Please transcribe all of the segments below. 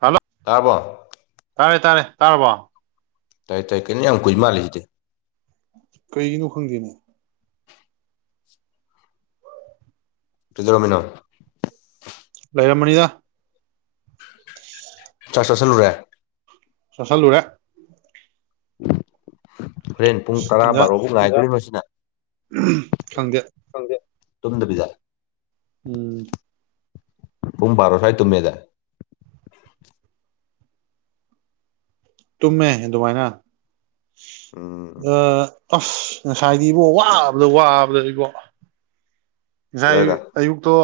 hello ꯇꯥꯔꯕꯣ ꯇꯥꯔꯦ ꯇꯥꯔꯦ ꯇꯥꯔꯕꯣ ꯇꯥꯏ ꯇꯥꯏ ꯀꯩꯅꯣ ꯌꯥꯝ ꯀꯨꯏ ꯃꯥꯜꯂꯦ ꯁꯤꯗꯤ ꯀꯩꯒꯤꯅꯣ ꯈꯪꯗꯦꯅꯦ ꯀꯩꯗꯧꯔꯝꯃꯤꯅꯣ ꯂꯩꯔꯝꯕꯅꯤꯗ ꯆꯥꯛ ꯆꯥꯁꯜꯂꯨꯔꯦ ꯆꯥꯁꯜꯂꯨꯔꯦ ꯍꯣꯔꯦꯟ ꯄꯨꯡ ꯇꯔꯥ ꯏꯟꯖꯥꯡ ꯕꯥꯔꯣꯕꯨꯛ ꯉꯥꯏꯗꯣꯔꯤꯕ ꯁꯤꯅ ꯈꯪꯗꯦ ꯈꯪꯗ‌ꯦ ꯇꯨꯝꯗꯕꯤꯗ ꯎꯝ ꯄꯨꯡ ꯕꯥꯔꯣ ꯁ꯭ꯋꯥꯏꯗ ꯇꯨꯝꯃꯦꯗꯥꯏ ꯇꯨꯝꯃꯦ ꯑꯗꯨꯃꯥꯏꯅ ꯎꯝ ꯑ ꯑꯁ ꯉꯁꯥꯏꯗꯤ ꯏꯕꯣ ꯋꯥꯕꯗ ꯋꯥꯕꯗ ꯏꯕꯣ ꯉꯁꯥꯏ ꯀꯗꯥꯏꯗ ꯑꯌꯨꯛꯇꯣ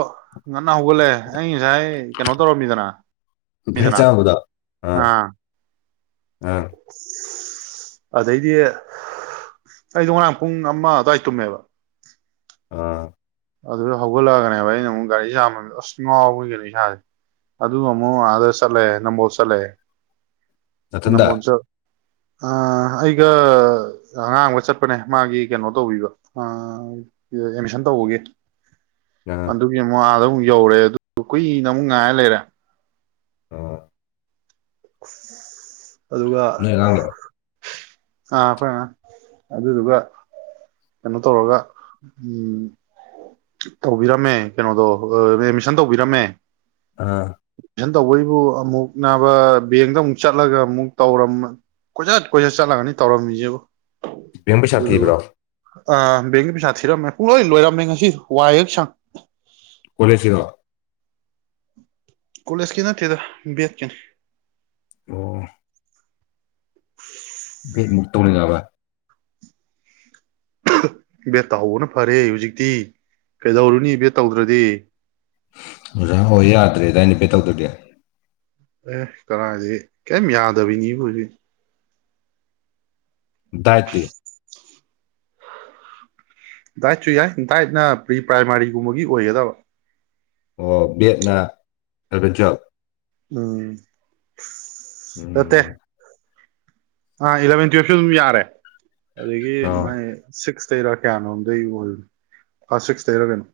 ꯉꯟꯅ ꯍꯧꯒꯠꯂ‌ꯦ ꯑꯩ ꯉꯁꯥꯏ ꯀꯩꯅꯣ ꯇꯧꯔꯝꯃꯤꯗꯅ ꯉꯁꯥꯏ ꯃꯤꯗꯅ ꯆꯥꯕꯗꯣ ꯑꯥ ꯑꯥ ꯑꯗꯩꯗꯤ ꯑꯩꯗꯣ ꯉꯔꯥꯡ ꯄꯨꯡ ꯑꯃ ꯑꯗꯨꯋꯥꯏ ꯇꯨꯝꯃꯦꯕ ꯑ ꯑꯗꯨꯗ ꯍꯧꯒꯠꯂꯛꯑꯒꯅꯦꯕ ꯑꯩꯅ ꯑꯃꯨꯛ ꯒꯥꯔꯤ ꯆꯥꯃꯝꯗ ꯑꯁ ꯉꯥꯎꯕꯅꯤ ꯀꯩꯅꯣ ꯏꯁꯥꯁꯦ ꯑꯗꯨꯒ ꯑꯃꯨꯛ ꯑꯥꯗ ꯆꯠꯂꯦ ꯅꯝꯕꯣꯜ ꯆꯠꯂꯦ ꯅꯊꯟꯗ ꯅꯝꯕꯣꯜ ꯆꯠ ꯑ ꯑꯩꯒ ꯑꯉꯥꯡ ꯑꯃꯒ ꯆꯠꯄꯅꯦ ꯃꯥꯒꯤ ꯀꯩꯅꯣ ꯇꯧꯕꯤꯕ ꯑ ꯑꯦꯗꯃꯤꯁꯟ ꯇꯧꯕꯒꯤ ꯑꯥ ꯑꯗꯨꯒꯤ ꯑꯃꯨꯛ ꯑꯥꯗ ꯑꯃꯨꯛ ꯌꯧꯔꯨꯔꯦ ꯑꯗꯨꯒ ꯀꯨꯏꯅ ꯑꯃꯨꯛ ꯉꯥꯏꯔ ꯂꯩꯔꯦ ꯑ ꯑꯁ ꯑꯗꯨꯒ ꯅꯣꯏ ꯑꯉꯥꯡꯂꯣ ꯑꯥ ꯑꯩꯈꯣꯏ ꯑꯉꯥꯡ ꯑꯗꯨꯗꯨꯒ ꯀꯩꯅꯣ ꯇꯧꯔꯒ ꯎꯝ ꯇꯧꯕꯤꯔꯝꯃꯦ ꯀꯩꯅꯣꯗꯣ ꯑꯦꯗꯃꯤꯁꯟ ꯇꯧꯕꯤꯔꯝꯃꯦ ꯑꯥ ꯑ‌ꯦꯠꯃꯤꯁꯟ ꯇꯧꯕꯩꯕꯨ ꯑꯃꯨꯛ ꯅꯥꯕ ꯕꯦꯡꯗ ꯑꯃꯨꯛ ꯆꯠꯂꯒ ꯑꯃꯨꯛ ꯇꯧꯔꯝꯃ‌ꯦ ꯀꯣꯏꯆꯠ ꯀꯣꯏꯆꯠ ꯆꯠꯂꯒꯅꯤ ꯇꯧꯔꯝꯃꯤꯁꯤꯕꯨ ꯕꯦꯡ ꯄꯩꯁꯥ ꯑꯗꯨꯗꯨꯒ ꯊꯤꯕ꯭ꯔꯣ ꯑ ꯕꯦꯡꯒꯤ ꯄꯩꯁꯥ ꯊꯤꯔꯝꯃꯦ ꯄꯨꯡꯂꯣꯏ ꯂꯣꯏꯔꯝꯃꯦ ꯉꯁꯤ ꯋꯥꯏ ꯍꯦꯛ ꯁꯪ ꯀꯂꯦꯖꯀꯤꯔ‌ꯣ ꯀꯣꯂꯦꯖꯀꯤ ꯅꯠꯇ‌ꯦꯗ ꯕꯦꯠꯀꯤꯅ‌ꯦ ꯑꯣ ꯕꯦꯠꯃꯨꯛ ꯇꯧꯅꯤꯡꯉꯛ ꯑꯕ꯭ꯔꯥ ꯕꯦꯠ ꯇꯧꯍꯧꯕꯅ ꯐꯔꯦ ꯍꯧꯖꯤꯛꯇꯤ ꯀꯩꯗꯧꯔꯨꯅꯤ ꯕꯦꯠ ꯇꯧꯗ꯭ꯔꯗꯤ ꯑꯣꯖꯥ ꯑ‌ꯣꯏ ꯌꯥꯗ꯭ꯔꯦꯗꯥꯏꯅ‌ꯦ ꯕ‌ꯦꯠ ꯇꯧꯗ꯭ꯔꯥꯗꯤ ꯑꯦ ꯀꯗꯥꯏꯗꯩ ꯀꯩꯝ ꯌꯥꯗꯕꯤꯅꯤꯕꯨ ꯍꯧꯖꯤꯛ ꯗꯥꯏꯠꯇꯤ ꯗꯥꯏꯠꯁꯨ ꯌꯥꯏ ꯗꯥꯏꯠꯅ ꯄ꯭ꯔꯤ ꯄ꯭ꯔꯥꯏꯃꯥꯔꯤꯒꯨꯝꯕꯒꯤ ꯑꯣꯏꯒꯗꯕ ꯑꯣ ꯕꯦꯠꯅ ꯏꯂꯚ‌ꯦꯟ ꯇꯨꯋꯜꯞ ꯎꯝ ꯎꯝ ꯑꯠꯇꯦ ꯑꯥ ꯏꯂꯚꯦꯟ ꯇꯨꯋꯜꯞꯁꯨ ꯑꯗꯨꯝ ꯌꯥꯔꯦ ꯑꯗꯒꯤ ꯑꯣ ꯃꯥꯏ ꯁꯤꯛꯁ ꯇꯩꯔ ꯀꯌꯥꯅꯣꯝꯗꯩ ꯑꯣꯏ ꯑꯥ ꯁꯤꯛꯁ ꯇꯩꯔ ꯀꯩꯅꯣ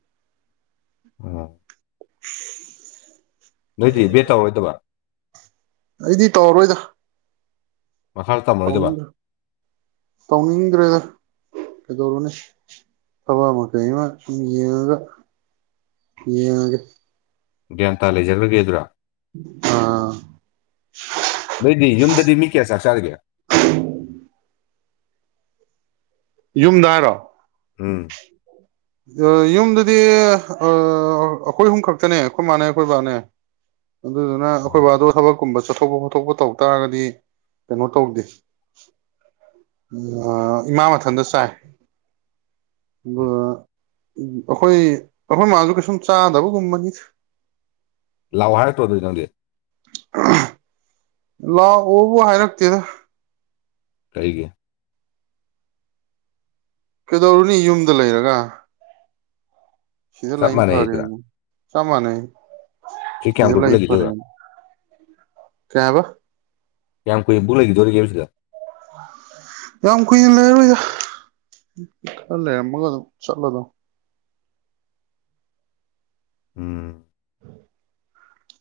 ꯑ [inaudible] ꯅꯣꯏꯗꯤ ꯕꯦꯠ ꯇꯧꯔꯣꯏꯗꯕ ꯑꯩꯗꯤ ꯇꯧꯔꯔꯣꯏꯗ ꯃꯈꯥ ꯇꯝꯃꯔꯣꯏꯗꯕ ꯇꯧꯅꯤꯡꯗ꯭ꯔ ꯇꯧꯅꯤꯡꯗ꯭ꯔꯦꯗ ꯀꯩꯗꯧꯔꯨꯅꯤ ꯊꯕꯛ ꯑꯃ ꯀꯩ ꯑꯃ ꯁꯨꯝ ꯌꯦꯡꯉꯒ ꯌꯦꯡꯉꯒ‌ꯦ ꯒ꯭ꯌꯥꯟ ꯇꯥ ꯂꯩꯖꯔꯒꯦ ꯑꯗꯨꯔꯥ ꯑꯥ ꯅꯣꯏꯗꯤ ꯌꯨꯝꯗꯗꯤ ꯃꯤ ꯀꯌꯥ ꯆꯥꯛ ꯆꯥꯔꯤꯒꯦ ꯌꯨꯝꯗ ꯍꯥꯏꯔꯣ ꯎꯝ ꯑꯥ ꯌꯨꯝꯗꯨꯗꯤ ꯑꯥ ꯑꯩꯈꯣꯏ ꯑꯍꯨꯝ ꯈꯛꯇꯅꯦ ꯑꯩꯈꯣꯏ ꯃꯥꯅꯦ ꯑꯩꯈꯣꯏꯕꯥꯅꯦ ꯑꯗꯨꯗꯨꯅ ꯑꯣ, ꯑꯩꯈꯣꯏ ꯕꯥꯗꯣ ꯊꯕꯛ ꯀꯨꯝꯕ ꯆꯠꯊꯣꯛꯄ ꯈꯣꯊꯣꯛꯄ ꯇꯧ ꯇꯥꯔꯒꯗꯤ ꯀꯩꯅꯣ ꯇꯧꯗꯦ ꯏꯃꯥ ꯃꯊꯟꯇ ꯆꯥꯏ ꯎꯝ ꯑꯗꯨꯒ ꯑꯩꯈꯣꯏ ꯑꯩꯈꯣꯏ ꯃꯥꯁꯨ ꯀꯩꯁꯨꯝ ꯆꯥꯗꯕꯒꯨꯝꯕꯅꯤꯗ ꯂꯥꯛꯑꯣ ꯍꯥꯏꯔꯛꯇ꯭ꯔꯣ ꯅꯪꯗꯤ ꯑ [unintelligible] ꯂꯥꯛꯑꯣꯕꯨ ꯍꯥꯏꯔꯛꯇꯦꯗ ꯀꯔꯤꯒꯤ ꯀꯩꯗꯧꯔꯨꯅꯤ ꯌꯨꯝꯗ ꯂꯩꯔꯒ ꯁꯤꯗ ꯆꯞ ꯂꯩ ꯃꯥꯟꯅꯩꯗꯨꯔꯥ ꯐꯔꯦꯅ ꯆꯥꯞ ꯃꯥꯟꯅꯩ ꯁꯤ ꯀꯌꯥꯝ ꯁꯤꯗ ꯀꯨꯏꯕꯨ ꯂꯩ ꯂꯩꯈꯤꯗꯣꯏꯕ ꯐꯔꯦꯅ ꯀꯩ ꯍꯥꯢꯕ ꯀꯌꯥꯝ ꯀꯨꯏꯕꯨꯛ ꯂꯩꯈꯤꯗꯣꯔꯤꯒꯦ ꯁꯤꯗ ꯌꯥꯝ ꯀꯨꯏꯅ ꯂꯩꯔꯔꯣꯏꯗ ꯈꯔ ꯂꯩꯔꯝꯃꯒ ꯑꯗꯨꯝ ꯆꯠꯂꯗꯝ ꯎꯝ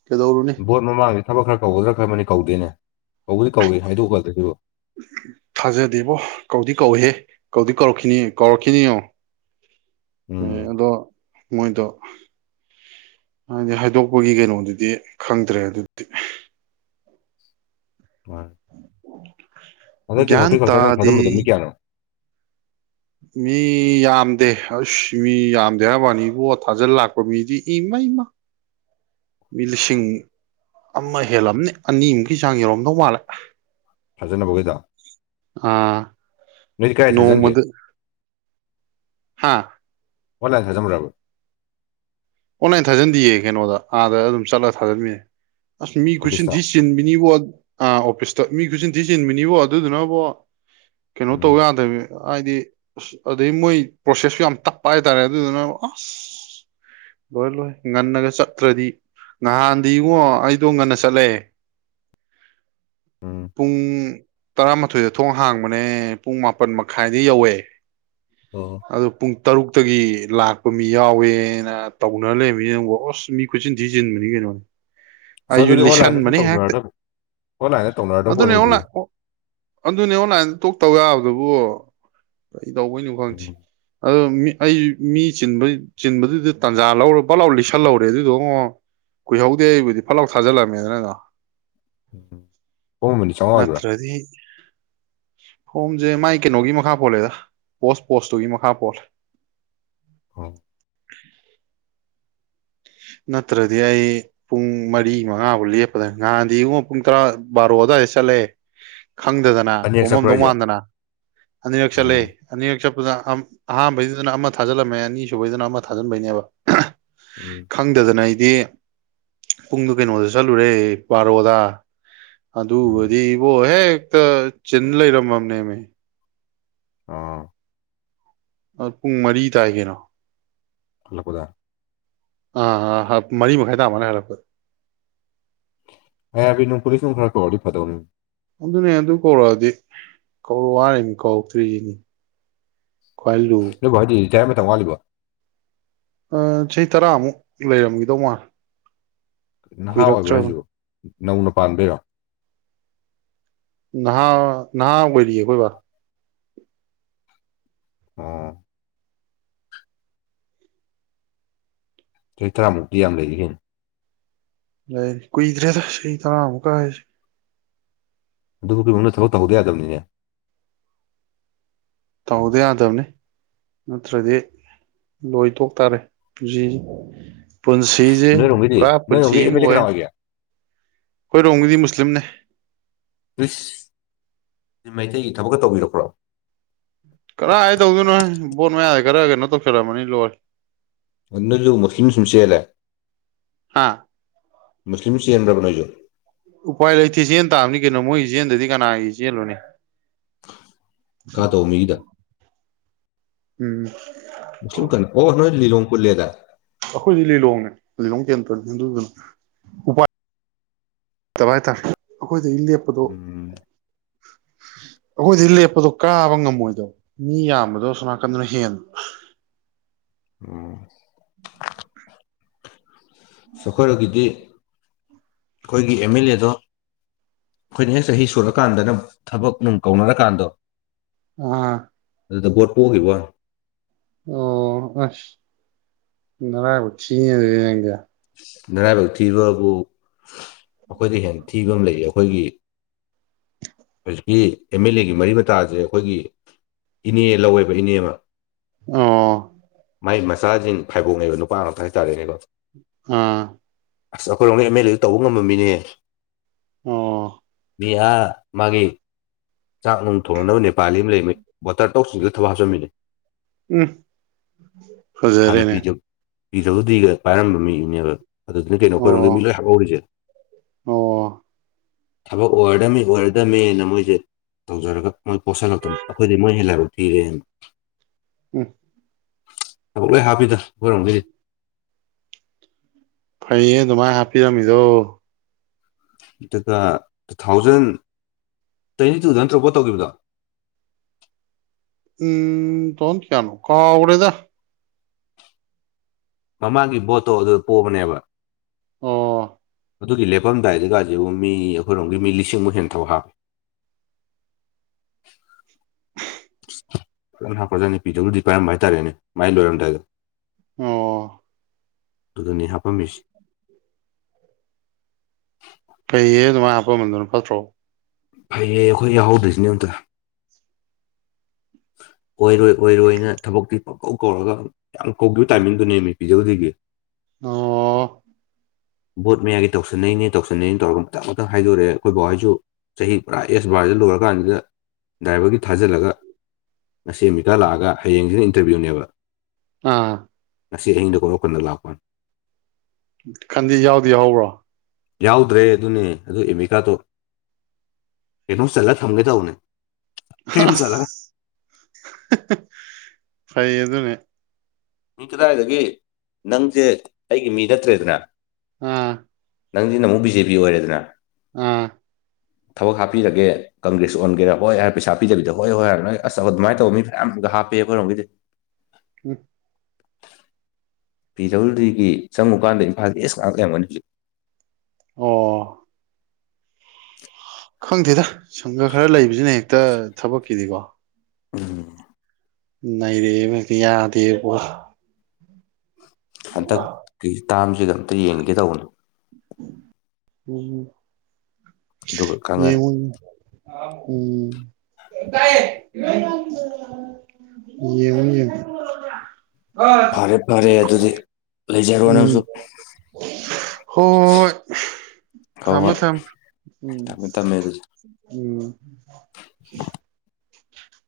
ꯀꯩꯗꯧꯔꯨꯅꯤ ꯃꯃꯥꯡꯁꯤ ꯊꯕꯛ ꯈꯔ ꯀꯧꯒꯗ꯭ꯔ ꯈꯟꯕꯅꯤ ꯀꯧꯗꯦꯅꯦ ꯀꯧꯕꯨꯗꯤ ꯀꯧꯏ ꯍꯥꯏꯗꯣꯛꯒꯗ꯭ꯔꯥ ꯁꯤꯕꯨ ꯊꯥꯖꯗꯦ ꯏꯕꯣ ꯀꯧꯗꯤ ꯀꯧꯍꯦ ꯀꯧꯗꯤ ꯀꯧꯔꯛꯈꯤꯅꯤ ꯀꯧꯔꯛꯈꯤꯅꯤꯉꯣ ꯑꯦ ꯎꯝ ꯑꯗꯣ ꯃꯣꯏꯗꯣ ꯍꯥꯏꯗꯤ ꯍꯥꯏꯗꯣꯛꯄꯒꯤ ꯀꯩꯅꯣꯗꯨꯗꯤ ꯈꯪꯗ꯭ꯔꯦ ꯑꯗꯨꯗꯤ ꯃꯥꯅꯦ ꯒ꯭ꯌꯥꯟ ꯍꯣꯔꯇꯤꯀꯜꯆꯔ ꯅꯪ ꯇꯥꯗꯦ ꯊꯥꯖꯟꯕꯗꯣ ꯃꯤ ꯀꯌꯥꯅꯣ ꯃꯤ ꯌꯥꯝꯗꯦ ꯑꯁ ꯃꯤ ꯌꯥꯝꯗꯦ ꯍꯥꯏꯕꯥ ꯋꯥꯅꯤ ꯢꯕꯣ ꯊꯥꯖꯤꯜ ꯂꯥꯛꯄ ꯃꯤꯗꯤ ꯏꯃꯩꯃ [inaudible] ꯃꯤ ꯂꯤꯁꯤꯡ ꯑꯃ ꯍꯦꯜꯂꯝꯅꯤ ꯑꯅꯤꯃꯨꯛꯀꯤ ꯆꯥꯡ ꯌꯧꯔꯝꯗꯧ ꯃꯥꯜꯂꯦ ꯐꯖꯅꯕꯨ ꯎꯨꯢꯗ ꯑꯥ ꯅꯣꯏꯗꯤ ꯀꯥꯏ ꯊꯥꯖꯤꯟꯒꯦ ꯅꯣꯡꯃꯗ ꯍꯥ ꯑꯣꯟꯂꯥꯢꯟ ꯊꯥꯖꯤꯟꯕ꯭ꯔꯥ ꯑꯣꯟꯂꯥꯏꯟ ꯊꯥꯖꯟꯗꯤꯌꯦ ꯀꯩꯅꯣꯗ ꯑꯥꯗ ꯑꯗꯨꯝ ꯆꯠꯂꯒ ꯊꯥꯖꯟꯕꯤꯅꯦ ꯑꯁ ꯃꯤ ꯀꯨꯠꯁꯤꯟ ꯑꯣꯐꯤꯁꯇ ꯊꯤꯅ ꯆꯤꯟꯕꯤꯅꯤꯕꯣ ꯑꯥ ꯑꯣꯐꯤꯁꯇ ꯃꯤ ꯈꯨꯆꯤꯟ ꯊꯤ ꯆꯤꯟꯕꯤꯅꯤꯕꯣ ꯑꯗꯨꯗꯨꯅꯕꯣ ꯀꯩꯅꯣ ꯇꯧ ꯎꯝ ꯌꯥꯗꯕꯤ ꯍꯥꯏꯗꯤ ꯑꯁ ꯑꯗꯩ ꯃꯣꯏ ꯄ꯭ꯔꯣꯁꯦꯁꯁꯨ ꯌꯥꯝ ꯇꯞꯄ ꯍꯥꯏꯇꯥꯔꯦ ꯑꯗꯨꯗꯨꯅ ꯑꯁ ꯂꯣꯏ ꯂꯣꯏ ꯉꯟꯅꯒ ꯆꯠꯇ꯭ꯔꯗꯤ ꯅꯍꯥꯟꯗꯤ ꯏꯉꯣ ꯑꯩꯗꯣ ꯉꯟꯅ ꯆꯠꯂꯦ [inaudible] ꯎꯝ ꯄꯨꯡ ꯇꯔꯥꯃꯥꯊꯣꯏꯗ ꯊꯣꯛ ꯍꯥꯡꯕꯅꯦ ꯄꯨꯡ ꯃꯥꯄꯟ ꯃꯈꯥꯏꯗ ꯌꯧꯋꯦ ꯑꯣ ꯑꯗ ꯄꯨꯡ ꯇꯔꯨꯛꯇꯒꯤ ꯂꯥꯛꯄ ꯃꯤ ꯌꯥꯎꯋꯦꯅ ꯇꯧꯅꯥꯔ ꯂꯩꯔꯃꯤꯅꯤ ꯅꯪꯕꯨ ꯑꯣꯁ ꯃꯤ ꯈꯨꯠꯆꯤꯟ ꯊꯤ ꯆꯤꯟꯕꯅꯤ ꯀꯩꯅꯣ ꯑꯁ ꯑꯩꯁꯨ ꯑꯗꯨꯗꯤ ꯑꯣꯟꯂꯥꯏꯟꯗ ꯁꯨꯝ ꯂꯤꯁꯟꯕꯅꯤ ꯍꯦꯛꯇ ꯇꯧꯅꯔꯗꯕ ꯑꯣꯟꯂꯥꯏꯟꯗ ꯇꯧꯅꯔꯗꯕ ꯑꯗꯨꯅꯦ ꯄꯣꯠꯅꯤ ꯑꯣ ꯑꯗꯨꯗꯤ ꯂꯥꯛꯑꯣ ꯑꯗꯨꯅꯦ ꯑꯣꯟꯂꯥꯏꯟꯗ ꯇꯣꯛ ꯇꯧ ꯌꯥꯕꯗꯨꯕꯨ ꯀꯩ ꯇꯧꯕꯩꯅꯣ ꯈꯪꯗꯦ ꯎꯝ ꯑꯗꯣ ꯑꯩ ꯃꯤ ꯆꯤꯟ ꯆꯤꯟꯕꯗꯨꯗ ꯇꯟꯖꯥ ꯂꯧꯔ ꯐꯠ ꯂꯧꯅ ꯂꯤꯁꯟ ꯍꯧꯔꯦ ꯑꯗꯨꯗꯣꯉꯣ ꯀꯨꯏꯍꯧꯗꯦ ꯑꯩꯕꯨꯗꯤ ꯐꯠ ꯂꯥꯎ ꯊꯥꯖꯤꯜꯂꯝꯃꯦꯗꯅ ꯑꯗꯣ ꯎꯝ ꯍꯣꯡꯉꯝꯕꯅꯤ ꯆꯥꯝꯃꯉꯥ ꯑꯣꯏꯕ꯭ꯔꯥ ꯅꯠꯇ꯭ꯔꯗꯤ ꯍꯣꯝꯖꯦ ꯃꯥꯏ ꯀꯩꯅꯣꯒꯤ ꯃꯈꯥ ꯄꯣꯜꯂꯦꯗ ꯄꯣꯁ ꯄꯣꯁꯇꯨꯒꯤ ꯃꯈꯥ ꯄꯣꯜꯂꯦ ꯑꯣ ꯅꯠꯇ꯭ꯔꯗꯤ ꯑꯩ ꯄꯨꯡ ꯃꯔꯤ ꯃꯉꯥꯐꯥꯎ ꯂꯦꯞꯄꯗ ꯅꯍꯥꯟꯗꯤꯉꫭ ꯄꯨꯡ ꯇꯔꯥ ꯕꯥꯔꯣ ꯑꯗꯨꯋꯥꯏꯗ ꯆꯠꯂꯦ ꯈꯪꯗꯗꯅ ꯑꯅꯤꯔꯛ ꯆꯠꯄ꯭ꯔꯥ ꯀꯣꯝꯃꯝꯗꯧ ꯃꯥꯟꯗꯅ ꯑꯅꯤꯔꯛ ꯆꯠꯂꯦ ꯎꯝ ꯑꯅꯤꯔꯛ ꯆꯠꯄꯗ ꯁꯥ ꯑꯍꯥꯥꯟꯕꯩꯗꯨꯗꯅ ꯑꯃ ꯊꯥꯖꯜꯂꯝꯃꯦ ꯑꯅꯤꯁꯨꯨꯕꯩꯗꯨꯅ ꯑꯃ ꯊꯥꯖꯟꯕꯩꯅꯦꯕ ꯎꯝ ꯈꯪꯗꯗꯅ ꯑꯩꯗꯤ ꯄꯨꯡꯗꫭ ꯀꯩꯅꯣꯗ ꯆꯠꯂꯨꯔꯦ ꯕꯥꯔꯣꯗ ꯎꯝ ꯑꯗꯨꯒꯗꯤꯕꫭ ꯍꯦꯛꯇ ꯆꯤꯟ ꯂꯩꯔꯝꯃꯝꯅꯦꯃꯦ ꯑꯥ ꯑꯗꯨ ꯄꯨꯡ ꯃꯔꯤ ꯇꯥꯏ ꯀꯩꯅꯣ ꯍꯜ ꯂꯛꯄꯗ ꯑ ꯑ ꯍꯜꯂꯛ ꯃꯔꯤ ꯃꯈꯥꯏ ꯇꯥꯕ ꯑꯗꯥꯏ ꯍꯜꯂꯛꯄꯗ ꯑꯥꯏ ꯑꯥꯔ ꯕꯤꯅꯨꯡ ꯄꯨꯂꯤꯁ ꯅꯨꯡ ꯈꯔ ꯀꯧꯔꯗꯤ ꯐꯗꯧꯅꯤ ꯑꯗꯨꯅꯦ ꯑꯗꯨ ꯀꯧꯔꯛꯑꯗꯤ ꯀꯧꯔꯛꯑꫭ ꯍꯥꯏꯅꯤ ꯀꯧꯔꯛꯇ꯭ꯔꯤꯁꯤꯅꯤ ꯈꯋꯥꯏ ꯂꯨ ꯅꫭꯏꯕꯥ ꯍꫭꯏꯗꯤ ꯂꯤꯇꯥꯌꯔ ꯃꯇꯝ ꯋꯥꯠꯂꯤꯕꫭ ꯑ ꯆꯍꯤ ꯇꯔꯥꯃꯨꯛ ꯂꯩꯔꯝꯒꯤꯗꯧ ꯃꯥꯜꯂꯦ ꯅꯍꯥ ꯑꯣꯏꯕ꯭ꯔꯣ ꯀꯨꯏꯔꯛꯇ꯭ꯔꯕꯅꯤ ꯍꯥꯏꯖꯤꯕꫭ ꯅꯧꯅ ꯄꯥꯟꯕꯩꯔꯣ ꯅꯍꯥ ꯅꯍꯥ ꯑꯣꯏꯔꯤꯌꯦ ꯑꯩꯈꯣꯏ ꯕꯥ ꯑꫭ ꯆꯍꯤ ꯇꯔꯥꯃꯨꯛꯇꯤ ꯌꯥꯝ ꯂꯩꯔꯤ ꯀꯩꯅꫭ ꯂꯩ ꯀꯨꯏꯗ꯭ꯔꯦꯗ ꯆꯍꯤ ꯇꯔꯥꯃꯨꯛꯀ ꯍꯥꯏꯖꯦ ꯑꯗꯨꯕꯨꯛꯀꯤ ꯃꯅꯨꯡꯗ ꯊꯕꯛ ꯇꯧꯍꯧꯗ ꯌꯥꯗꯕꯅꯤꯅꯦ ꯇꯧꯍꯧꯗ ꯌꯥꯗꯝꯅꯦ ꯅꯠꯇ꯭ꯔꯗꯤ ꯂꯣꯏꯊꯣꯛ ꯇꯥꯔꯦ ꯄꯨꯟꯁꯤꯖꯤ ꯄꯨꯟꯁꯤꯁꯦ ꯅꯣꯏꯔꯣꯝꯒꯤꯗꯤ ꯄꯨꯔꯥ ꯄꯨꯟꯁꯤ ꯅꯣꯏꯔꯣꯝꯒꯤ ꯑꯦꯝ ꯑꯃ ꯑꯦꯜ ꯑꯦ ꯑꯣꯏ ꯀꯅꯥ ꯑꯣꯏꯒꯦ ꯑꯩꯈꯣꯏꯔꯣꯝꯒꯤꯗꯤ ꯃꯨꯁꯂꯤꯝꯅꯦ ꯏꯁ ꯃꯩꯇꯩꯒꯤ ꯊꯕꯛꯀ ꯇꯧꯕꯤꯔꯛꯄꯔꫭ ꯀꯗꯥꯏ ꯇꯧꯗꯣꯏꯅꯣꯍꯦ ꯕꯣꯠ ꯃꯌꯥꯗ ꯈꯔ ꯀꯩꯅꯣ ꯇꯧꯁꯜ ꯂꯝꯃꯅꯤ ꯂꫭꯏꯔꯦ ꯑꯗꯗꯨꯝ ꯃꯨꯁꯂꯤꯝ ꯁꯨꯝ ꯆꯦꯜꯂꯦ ꯍꯥꯥ ꯃꯨꯁꯂꯤꯝ ꯆꯦꯟꯕ꯭ꯔꯕ ꯅꯣꯏꯁꯨ ꯎꯄꯥꯏ ꯂꯩꯇꯦ ꯆꯦꯟ ꯇꯥꯕꯅꯤ ꯀꯩꯅꯣ ꯃꯣꯏꯒꯤ ꯆꯦꯟꯗꯗꯤ ꯀꯅꯥꯒꯤ ꯆꯦꯟꯂꯨꯅꯤ ꯀꯥꯗꯧ ꯃꯤꯒꯤꯗ ꯎꯝ ꯃꯨꯁꯂꯤꯝ ꯀꯟ ꯑꯣ ꯅꯣꯏ ꯂꯤꯂꯣꯡ ꯄꯨꯜꯂꯦꯗꯥꯏ ꯑꯩꯈꯣꯏꯗꯤ ꯂꯤꯂꯣꯡꯅꯦ ꯂꯤꯂꯣꯡ ꯀꯦꯟꯗ꯭ꯔ ꯑꯗꯨꯗꯨꯅ ꯎꯄꯥꯏ ꯇꯕ ꯍꯥꯏꯇꯥꯔꯦ ꯑꯩꯈꯣꯏꯗꯒꯤ ꯂꯦꯞꯄꯗꯣ ꯎꯝ ꯑꯩꯈꯣꯏꯗꯒꯤ ꯂꯦꯞꯄꯗꯣ ꯀꯥꯕ ꯉꯝꯃꯣꯏꯗꯕ ꯃꯤ ꯌꯥꯝꯕꯗꯣ ꯑꯁꯣꯟꯅꯥꯀꯟꯗꯅ ꯍꯦꯟꯕ ꯎꯝ ꯑꯩꯈꯣꯏꯔꫭꯝꯒꯤꯗꯤ ꯑꯩꯈꯣꯏꯒꯤ ꯑꯦꯝ ꯃꯦꯂꯦꯗꫭ ꯑꯩꯈꯣꯏꯅ ꯍꯦꯛ ꯆꯍꯤ ꯁꯨꯔꯀꯥꯟꯗꯅ ꯊꯕꯛ ꯅꯨꯡ ꯀꯧꯅꯔꯀꯥꯟꯗꯣ ꯑ ꯑꯗꯨꯗ ꯚꯣꯠ ꯄꯣꯒꯤꯕꫭꯋꯥꯅꯤ ꯑꯣ ꯑꯁ ꯅꯔꯥꯏꯕꯛ ꯊꯤꯅꯦ ꯑꯗꯨꯗꯤ ꯅꯪꯖꯦ ꯅꯔꯥꯏꯕꯛ ꯊꯤꯕꯕꯨ ꯑꯩꯈꯣꯏꯗꯩ ꯍꯦꯟ ꯊꯤꯕ ꯑꯃ ꯂꯩꯌꯦ ꯑꯩꯈꯣꯏꯒꯤ ꯍꯧꯖꯤꯛꯀꯤ ꯑꯦꯝ ꯑꯦꯜ ꯑꯦꯒꯤ ꯃꯔꯤ ꯃꯇꯥꯁꯦ ꯑꯩꯈꯣꯏꯒꯤ ꯏꯅꯦ ꯂꯧꯋꯦꯕ ꯏꯅꯦ ꯑꯃ ꯑꯣ ꯃꯥꯏ ꯃꯆꯥꯖꯤꯡ ꯐꯥꯏꯕꯣꯛꯅꯦꯕ ꯅꯨꯄꯥ ꯉꯥꯛꯇ ꯍꯥꯏꯇꯥꯔꯦꯅꯦꯀꯣ ꯑꯥ ꯑꯁ ꯑꯩꯈꯣꯏꯔꯣꯝꯒꯤ ꯑꯦꯝ ꯑꯦꯜ ꯑꯦꯖꯦ ꯇꯧꯕ ꯉꯝꯕ ꯃꯤꯅꯤꯍꯦ ꯑꯣ ꯃꯤ ꯑꯥ ꯃꯥꯒꯤ ꯆꯥꯛ ꯅꯨꯡ ꯊꯣꯡꯅꯕ ꯅꯦꯄꯥꯂꯤ ꯑꯃ ꯂꯩꯃꯤ ꯕꯣꯇꯔ ꯊꯣꯛ ꯆꯟꯖꯜꯂꯥ ꯊꯕꯛ ꯍꯥꯞꯆꯤꯟꯕꯤꯅꯤ ꯎꯝ ꯍꯥꯅ [unintelligible] ꯄꯤ ꯐꯖꯔꯦꯅꯦ ꯗꯕꯂꯤꯎ ꯗꯤ ꯒ ꯄꯥꯏꯔꯝꯕ ꯃꯤꯗꯨꯅꯦꯕ ꯑꯗꯨꯗꯨꯅ ꯀꯩꯅꯣ ꯑꯩꯈꯣꯏꯔꯣꯝꯒꯤ ꯃꯤ ꯑꯣ ꯂꯣꯏ [unintelligible] [unintelligible] ꯑꯣ ꯊꯕꯛ ꯑꯣꯏꯔꯗꯝꯃꯤ ꯑꯣꯏꯔꯗꯝꯃꯦꯅ ꯃꯣꯏꯁꯦ ꯇꯧꯖꯔꯒ ꯃꯣꯏ ꯄꯣꯠꯁꯤꯜꯂꯛꯇꯅ ꯑꯩꯈꯣꯏꯗꯩ ꯃꯣꯏꯅ ꯍꯦꯟ ꯂꯥꯏꯕꯛ ꯊꯤꯔꯦꯅ ꯎꯝ ꯊꯕꯛ ꯂꯣꯏ ꯍꯥꯞꯄꯤꯗ ꯑꯩꯈꯣꯏꯔꯣꯝꯒꯤꯗꯤ ꯐꯩꯌꯦ ꯑꯗꯨꯃꯥꯏꯅ ꯍꯥꯞꯄꯤꯔꯝꯃꯤꯗꯣ ꯑꯗꯨꯒ ꯇꯨ ꯊꯥꯎꯖꯟ ꯇ꯭ꯋꯦꯟꯇꯤ ꯇꯨꯗ ꯅꯇ꯭ꯔꯣ ꯕꯣꯠ ꯇꯧꯈꯤꯕꯗꯣ ꯎꯝ ꯇꯨ ꯊꯥꯑꯣꯖꯟ ꯀꯌꯥꯅꯣ ꯀꯥꯎꯔꯦꯗ ꯃꯃꯥꯡꯒꯤ ꯕꯣꯠꯇꯣ ꯑꯗꯨꯗ ꯄꯣꯕꯅꯦꯕ ꯑꯣ ꯑꯗꯨꯒꯤ ꯂꯦꯞꯄꯝꯗꯥꯏꯗꯒꯥꯁꯤꯕꯨ ꯃꯤ ꯑꯩꯈꯣꯏꯔꯣꯝꯒꯤ ꯃꯤ ꯂꯤꯁꯤꯡꯃꯨꯛ ꯍꯦꯟ ꯊꯕꯛ ꯍꯥꯞꯄꯦ ꯐꯖꯅ ꯍꯥꯞꯈ꯭ꯔꯖꯥꯠꯅꯤ ꯄꯤꯗꯕꯂꯤꯌꯨꯗꯤ ꯄꯥꯏꯔꯝꯕ ꯍꯥꯏꯇꯥꯔꯦꯅꯦ ꯃꯥꯏ ꯂꯣꯏꯔꯝꯗꯥꯏꯗ ꯑꯣ ꯑꯗꯨꯗꯅꯤ ꯍꯥꯞꯄꯝꯃꯤꯁꯤ ꯐꯩꯌꯦ ꯑꯗꯨꯃꯥꯏ ꯍꯥꯞꯄꯝꯕꯗꯨꯅ ꯐꯠꯇ꯭ꯔꯣ ꯐꯩꯌꯦ ꯑꯩꯈꯣꯏ ꯌꯥꯎꯍꯧꯗ꯭ꯔꯤꯁꯤꯅꯤ ꯑꯝꯇ ꯑꯣꯏꯔꯣꯏ ꯑꯣꯏꯔꯣꯏꯅ ꯊꯕꯛꯇꯤ ꯄꯪ ꯀꯧ ꯀꯧꯔꯒ ꯌꯥꯝ ꯀꯧꯈꯤꯕ ꯇꯥꯏꯃꯤꯡꯗꯨꯅꯦꯃꯤ ꯄꯤꯗꯕꯂꯤꯌꯨꯗꯤꯒꯤ ꯑꯣ ꯕꯣꯠ ꯃꯌꯥꯒꯤ ꯇꯧꯁꯤꯟꯅꯩꯅꯦ ꯇꯧꯁꯟꯅꯩꯅ ꯇꯧꯔꯒ ꯃꯊꯪ ꯃꯊꯪ ꯍꯥꯏꯗꯣꯔꯛꯑꯦ ꯑꯩꯈꯣꯏ ꯕꯥ ꯍꯣꯏꯁꯨ ꯆꯍꯤ ꯄꯨꯔꯥ ꯑꯦꯁ ꯕꯥꯔꯖꯦ ꯂꯣꯏꯔꯀꯥꯟꯁꯤꯗ ꯗ꯭ꯔꯥꯏꯚꯔꯒꯤ ꯊꯥꯖꯤꯜꯂꯒ ꯉꯁꯤ ꯑꯦꯗꯃꯤꯀꯥꯔꯗ ꯂꯥꯛꯑꯒ ꯍꯌꯦꯡꯁꯤꯅ ꯏꯟꯇꯔꯚꯤꯌꯨꯅꯦꯕ ꯑꯥ ꯉꯁꯤ ꯑꯍꯤꯡꯗ [unintelligible] ꯂꯥꯛꯄꯋꯥꯅꯤ ꯈꯟꯗꯤ ꯌꯥꯎꯗꯤ ꯌꯥꯎꯕ꯭ꯔꯣ ꯌꯥꯎꯗ꯭ꯔꯦ ꯑꯗꯨꯅꯦ ꯑꯗꯨ ꯑꯦꯃꯤꯀꯥꯔꯗꯇꯣ ꯀꯩꯅꯣ ꯆꯂ ꯊꯝꯒꯦ ꯇꯧꯕꯅꯦ ꯐꯦꯝ ꯆꯂꯒ ꯑꯁ ꯐꯩ ꯑꯗꯨꯅ ꯍꯦꯛ ꯀꯗꯥꯏꯗꯒꯤ ꯅꯪꯁꯦ ꯑꯩꯒꯤ ꯃꯤ ꯅꯠꯇ꯭ꯔꯦꯗꯅ ꯑꯥ ꯅꯪꯁꯤꯅ ꯑꯃꯨꯛ ꯕꯤ ꯖꯦ ꯄꯤ ꯑꯣꯏꯔꯦꯗꯅ ꯎꯝ ꯊꯕꯛ ꯍꯥꯞꯄꯤꯔꯒꯦ ꯀꯪꯒꯔꯦꯖ ꯑꯣꯟꯒꯦꯔꯥ ꯍꯣꯏ ꯍꯥꯏꯔ ꯄꯩꯁꯥ ꯄꯤꯗꯕꯤꯗ ꯍꯣꯏ ꯍꯣꯏ ꯍꯥꯏꯔ ꯑꯁ ꯑ ꯑꯗꯨꯃꯥꯏ ꯇꯧꯕ ꯃꯤ ꯃꯌꯥꯝꯝꯒ ꯍꯥꯄꯦꯍꯦ ꯑꯩꯈꯣꯏꯔꯣꯝꯒꯤꯗꯤ [unintelligible] ꯄꯤ ꯗꯕ꯭ꯂꯤꯌꯨ ꯗꯤꯒꯤ ꯆꯪꯉꯨꯀꯥꯟꯗ ꯏꯝꯐꯥꯜꯒꯤ ꯏꯁ ꯉꯥꯛ ꯂꯩꯔꯝꯒꯅꯤ ꯍꯧꯖꯤꯛ ꯑꯣ ꯈꯪꯗꯦꯗ ꯁꯪꯒ ꯈꯔ ꯂꯩꯕꯁꯤꯅ ꯍꯦꯛꯇ ꯊꯕꯛꯀꯤꯗꯤꯀꯣ ꯎꯝ ꯅꯩꯔꯛꯑꯦꯕ ꯍꯦꯛꯇ ꯌꯥꯗꯦꯕ ꯍꯟꯗꯛꯀꯤ ꯇꯥꯝꯁꯤꯒ ꯑꯃꯇ ꯌꯦꯡꯒꯦ ꯇꯧꯕꯅꯦ ꯎꯝ ꯑꯗꯨꯒ ꯈꯪꯉꯅꯤ ꯌꯦꯉꯣ ꯎꯝ ꯇꯥꯏꯌꯦ [inaudible] ꯌꯦꯉꯣ ꯌꯦꯉꯣ ꯐꯔꯦ ꯐꯔꯦ ꯑꯗꯨꯗꯤ ꯂꯩꯖꯔꯣ ꯅꯪꯁꯨ ꯎꯝ ꯍꯣꯢ ꯍꯣꯏ ꯊꯝꯃꯦ ꯍꯣꯏ ꯊꯝꯃꯦ ꯎꯝ ꯊꯝꯃꯦ ꯊꯝꯃꯦ ꯑꯗꯨꯗꯤ ꯎꯝ